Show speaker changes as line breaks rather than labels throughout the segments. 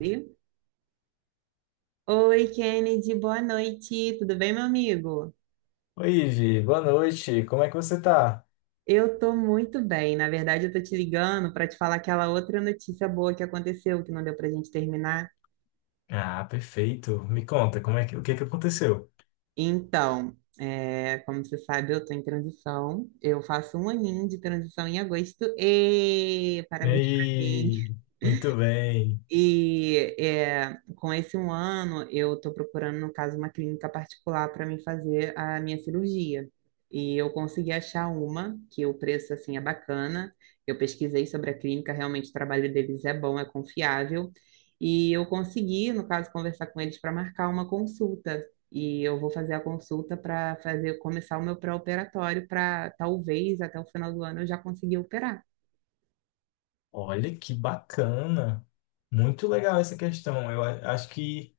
Oi, Oi, Kennedy, boa noite. Tudo bem, meu amigo?
Oi, Vi, boa noite. Como é que você tá?
Eu tô muito bem. Na verdade, eu tô te ligando para te falar aquela outra notícia boa que aconteceu, que não deu pra gente terminar.
Ah, perfeito. Me conta, o que que aconteceu?
Então, é, como você sabe, eu tô em transição. Eu faço um aninho de transição em agosto. E parabéns pra mim.
Ei, muito bem.
E é, com esse um ano, eu estou procurando, no caso, uma clínica particular para me fazer a minha cirurgia. E eu consegui achar uma, que o preço, assim, é bacana. Eu pesquisei sobre a clínica, realmente o trabalho deles é bom, é confiável. E eu consegui, no caso, conversar com eles para marcar uma consulta. E eu vou fazer a consulta para fazer começar o meu pré-operatório para talvez até o final do ano eu já conseguir operar.
Olha que bacana. Muito legal essa questão. Acho que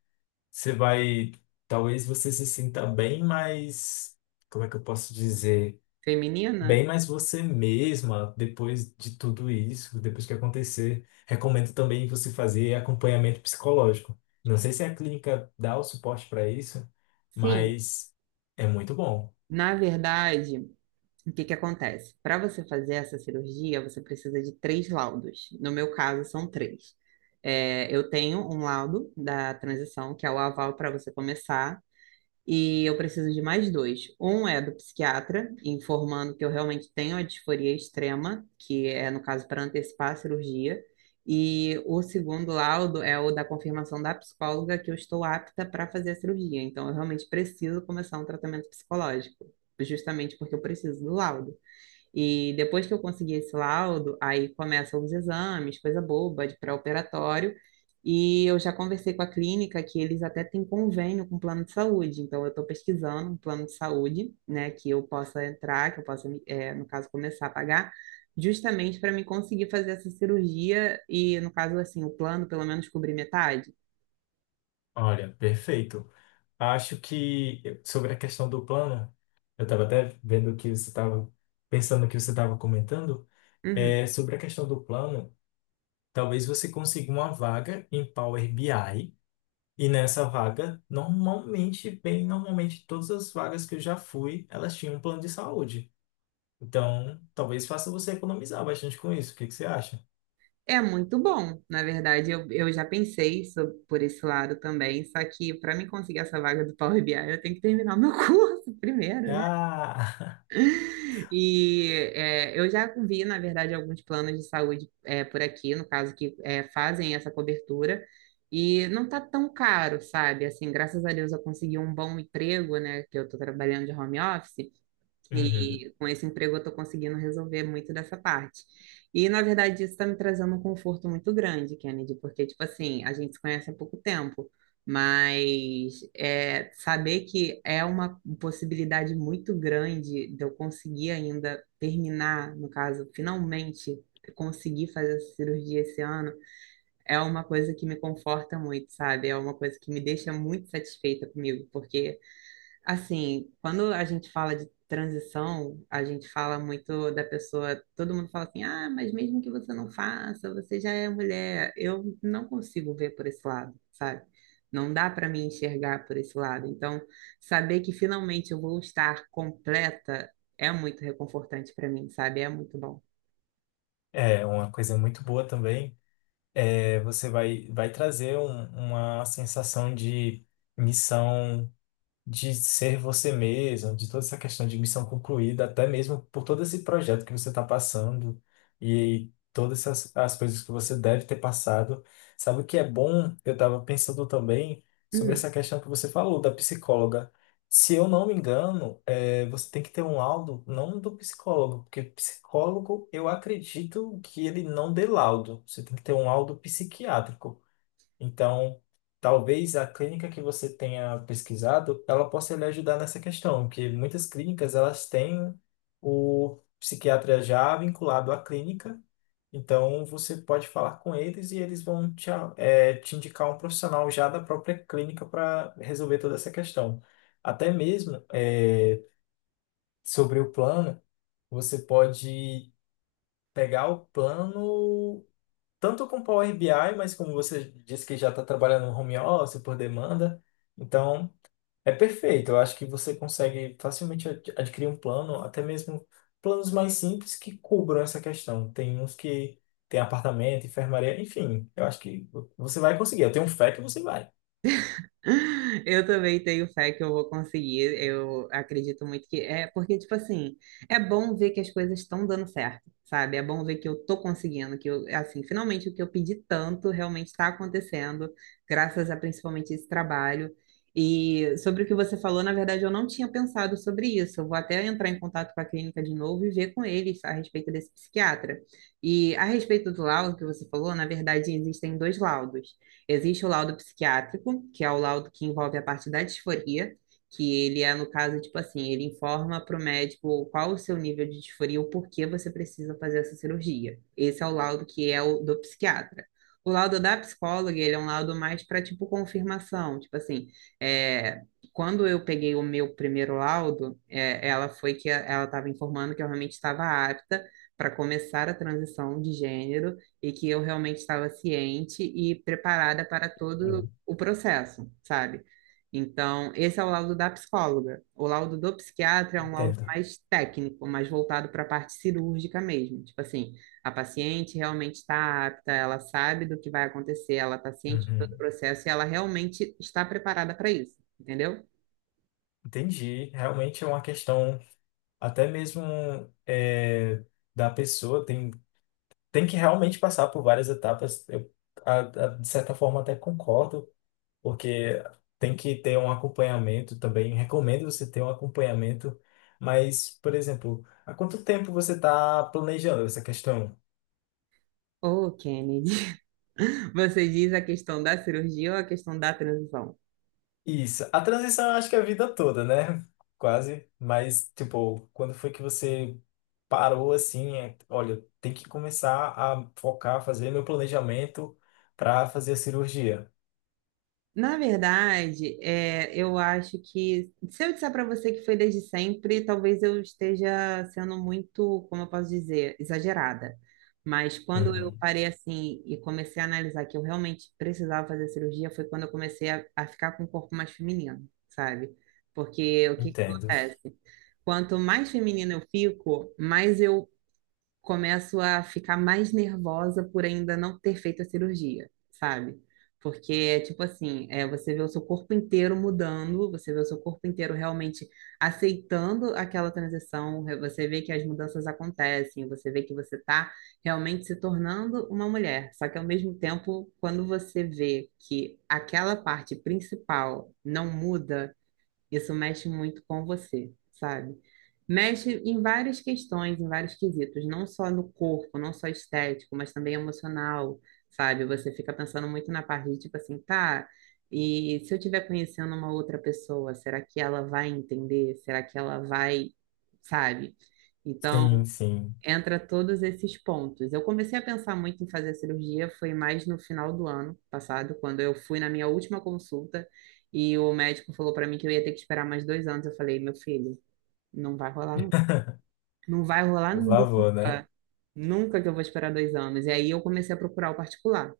você vai, talvez você se sinta bem, mas como é que eu posso dizer?
Feminina?
Bem mais você mesma depois de tudo isso, depois que acontecer. Recomendo também você fazer acompanhamento psicológico. Não sei se a clínica dá o suporte para isso,
Sim.
mas é muito bom.
Na verdade, o que que acontece? Para você fazer essa cirurgia, você precisa de três laudos. No meu caso, são três. É, eu tenho um laudo da transição, que é o aval para você começar, e eu preciso de mais dois. Um é do psiquiatra, informando que eu realmente tenho a disforia extrema, que é, no caso, para antecipar a cirurgia. E o segundo laudo é o da confirmação da psicóloga que eu estou apta para fazer a cirurgia. Então, eu realmente preciso começar um tratamento psicológico, justamente porque eu preciso do laudo. E depois que eu consegui esse laudo, aí começam os exames, coisa boba, de pré-operatório. E eu já conversei com a clínica que eles até têm convênio com o plano de saúde. Então, eu estou pesquisando um plano de saúde, né, que eu possa entrar, que eu possa, no caso, começar a pagar, justamente para me conseguir fazer essa cirurgia e, no caso, assim, o plano pelo menos cobrir metade.
Olha, perfeito. Acho que sobre a questão do plano, eu estava até vendo que você estava comentando,
Uhum.
sobre a questão do plano, talvez você consiga uma vaga em Power BI. E nessa vaga, normalmente, bem normalmente, todas as vagas que eu já fui, elas tinham um plano de saúde. Então, talvez faça você economizar bastante com isso. O que que você acha?
É muito bom, na verdade. Eu já pensei so- por esse lado também, só que para mim conseguir essa vaga do Power BI, eu tenho que terminar o meu curso primeiro, né?
Ah!
E é, eu já vi, na verdade, alguns planos de saúde é, por aqui, no caso, que é, fazem essa cobertura, e não tá tão caro, sabe? Assim, graças a Deus eu consegui um bom emprego, né? Que eu tô trabalhando de home office.
Uhum.
E com esse emprego eu estou conseguindo resolver muito dessa parte. E, na verdade, isso está me trazendo um conforto muito grande, Kennedy, porque, tipo assim, a gente se conhece há pouco tempo, mas é, saber que é uma possibilidade muito grande de eu conseguir ainda terminar, no caso, finalmente conseguir fazer essa cirurgia esse ano, é uma coisa que me conforta muito, sabe? É uma coisa que me deixa muito satisfeita comigo, porque. Assim, quando a gente fala de transição, a gente fala muito da pessoa, todo mundo fala assim, ah, mas mesmo que você não faça, você já é mulher. Eu não consigo ver por esse lado, sabe? Não dá para me enxergar por esse lado. Então, saber que finalmente eu vou estar completa é muito reconfortante para mim, sabe? É muito bom.
É, uma coisa muito boa também é vai trazer uma sensação de missão, de ser você mesmo, de toda essa questão de missão concluída, até mesmo por todo esse projeto que você está passando e todas essas, as coisas que você deve ter passado. Sabe o que é bom? Eu estava pensando também sobre essa questão que você falou da psicóloga. Se eu não me engano, você tem que ter um laudo, não do psicólogo, porque psicólogo eu acredito que ele não dê laudo. Você tem que ter um laudo psiquiátrico. Então, talvez a clínica que você tenha pesquisado, ela possa lhe ajudar nessa questão, porque muitas clínicas elas têm o psiquiatra já vinculado à clínica, então você pode falar com eles e eles vão te, te indicar um profissional já da própria clínica para resolver toda essa questão. Até mesmo sobre o plano, você pode pegar o plano tanto com Power BI, mas como você disse que já está trabalhando no home office por demanda, então é perfeito. Eu acho que você consegue facilmente adquirir um plano, até mesmo planos mais simples que cubram essa questão. Tem uns que tem apartamento, enfermaria, enfim, eu acho que você vai conseguir. Eu tenho fé que você vai.
Eu também tenho fé que eu vou conseguir. Eu acredito muito que é porque, tipo assim, é bom ver que as coisas estão dando certo, sabe? É bom ver que eu tô conseguindo, que eu, assim, finalmente o que eu pedi tanto realmente está acontecendo, graças a principalmente esse trabalho. E sobre o que você falou, na verdade, eu não tinha pensado sobre isso. Eu vou até entrar em contato com a clínica de novo e ver com eles a respeito desse psiquiatra. E a respeito do laudo que você falou, na verdade, existem dois laudos. Existe o laudo psiquiátrico, que é o laudo que envolve a parte da disforia, que ele é, no caso, tipo assim, ele informa para o médico qual o seu nível de disforia, o porquê você precisa fazer essa cirurgia. Esse é o laudo que é o do psiquiatra. O laudo da psicóloga, ele é um laudo mais para, tipo, confirmação. Tipo assim, é, quando eu peguei o meu primeiro laudo, é, ela foi que ela estava informando que eu realmente estava apta para começar a transição de gênero e que eu realmente estava ciente e preparada para todo
Uhum.
o processo, sabe? Então, esse é o laudo da psicóloga. O laudo do psiquiatra é um laudo
Entendo.
mais técnico, mais voltado para a parte cirúrgica mesmo. Tipo assim, a paciente realmente está apta, ela sabe do que vai acontecer, ela está ciente de todo o
Uhum.
processo e ela realmente está preparada para isso, entendeu?
Entendi. Realmente é uma questão até mesmo é, da pessoa. Tem que realmente passar por várias etapas. De certa forma, até concordo, porque tem que ter um acompanhamento também. Recomendo você ter um acompanhamento. Mas, por exemplo, há quanto tempo você está planejando essa questão?
Ô, Kennedy, você diz a questão da cirurgia ou a questão da transição?
Isso. A transição, eu acho que é a vida toda, né? Quase. Mas, tipo, quando foi que você parou assim? Olha, tem que começar a focar, fazer meu planejamento para fazer a cirurgia.
Na verdade, é, eu acho que se eu disser para você que foi desde sempre, talvez eu esteja sendo muito, como eu posso dizer, exagerada. Mas quando eu
Uhum.
parei assim e comecei a analisar que eu realmente precisava fazer cirurgia, foi quando eu comecei a ficar com o corpo mais feminino, sabe? Porque o que que
Entendo.
acontece? Quanto mais feminina eu fico, mais eu começo a ficar mais nervosa por ainda não ter feito a cirurgia, sabe? Porque é tipo assim, é, você vê o seu corpo inteiro mudando, você vê o seu corpo inteiro realmente aceitando aquela transição, re- você vê que as mudanças acontecem, você vê que você está realmente se tornando uma mulher. Só que ao mesmo tempo, quando você vê que aquela parte principal não muda, isso mexe muito com você, sabe? Mexe em várias questões, em vários quesitos, não só no corpo, não só estético, mas também emocional, sabe? Você fica pensando muito na parte de tipo assim, tá, e se eu estiver conhecendo uma outra pessoa, será que ela vai entender? Será que ela vai, sabe?
Sim,
Então,
sim.
entra todos esses pontos. Eu comecei a pensar muito em fazer a cirurgia, foi mais no final do ano passado, quando eu fui na minha última consulta e o médico falou para mim que eu ia ter que esperar mais dois anos. Eu falei, meu filho, não vai rolar nunca. Não vai rolar
Por favor, né?
nunca. Nunca que eu vou esperar dois anos. E aí eu comecei a procurar o particular.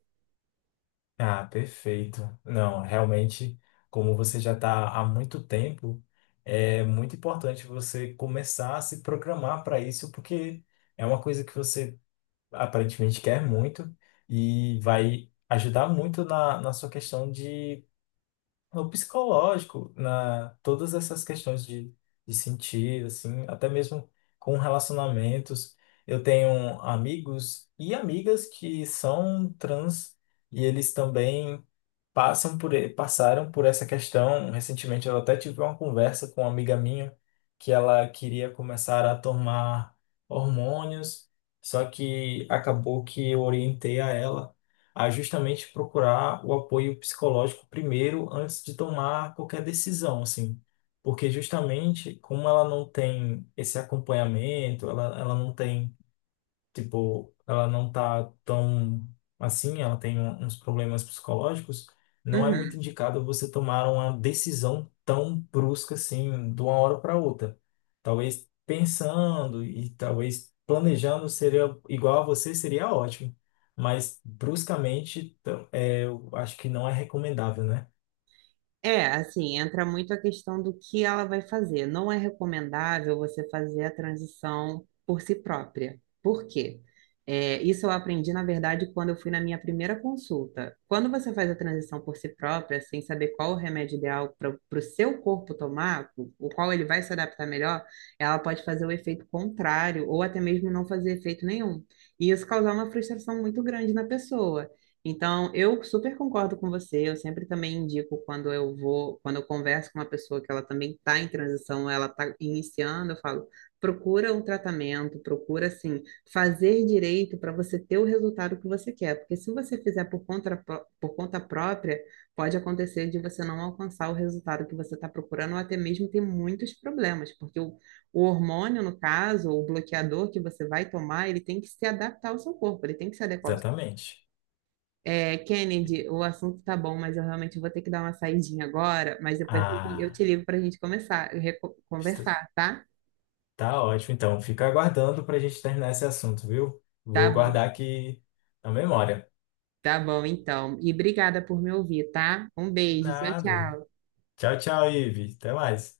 Ah, perfeito. Não, realmente, como você já está há muito tempo, é muito importante você começar a se programar para isso, porque é uma coisa que você aparentemente quer muito e vai ajudar muito na sua questão de o psicológico, na todas essas questões de sentir, assim, até mesmo com relacionamentos. Eu tenho amigos e amigas que são trans e eles também passaram por essa questão. Recentemente, eu até tive uma conversa com uma amiga minha que ela queria começar a tomar hormônios, só que acabou que eu orientei a ela a justamente procurar o apoio psicológico primeiro, antes de tomar qualquer decisão, assim. Porque justamente como ela não tem esse acompanhamento, ela não tem tipo, ela não tá tão assim, ela tem uns problemas psicológicos, não é muito
Uhum.
indicado você tomar uma decisão tão brusca assim, de uma hora para outra. Talvez pensando e talvez planejando seria igual a você, seria ótimo. Mas bruscamente, eu acho que não é recomendável, né?
É, assim, entra muito a questão do que ela vai fazer. Não é recomendável você fazer a transição por si própria. Por quê? É, isso eu aprendi, na verdade, quando eu fui na minha primeira consulta. Quando você faz a transição por si própria, sem saber qual o remédio ideal para o seu corpo tomar, o qual ele vai se adaptar melhor, ela pode fazer o efeito contrário, ou até mesmo não fazer efeito nenhum. E isso causar uma frustração muito grande na pessoa. Então, eu super concordo com você. Eu sempre também indico quando eu vou, quando eu converso com uma pessoa que ela também está em transição, ela está iniciando, eu falo, procura um tratamento, procura assim, fazer direito para você ter o resultado que você quer. Porque se você fizer por conta, pró- por conta própria, pode acontecer de você não alcançar o resultado que você está procurando, ou até mesmo ter muitos problemas, porque o hormônio, no caso, ou o bloqueador que você vai tomar, ele tem que se adaptar ao seu corpo, ele tem que se adequar
Exatamente.
é, Kennedy, o assunto tá bom, mas eu realmente vou ter que dar uma saidinha agora, mas depois eu
Ah,
te ligo para a gente começar, reco- conversar, tá?
tá ótimo, então. Fica aguardando para a gente terminar esse assunto, viu?
Tá
Vou
bom,
guardar aqui na memória.
tá bom então. E obrigada por me ouvir, tá? Um
De
beijo, tchau,
nada.
tchau.
Tchau, tchau, Ive. Até mais.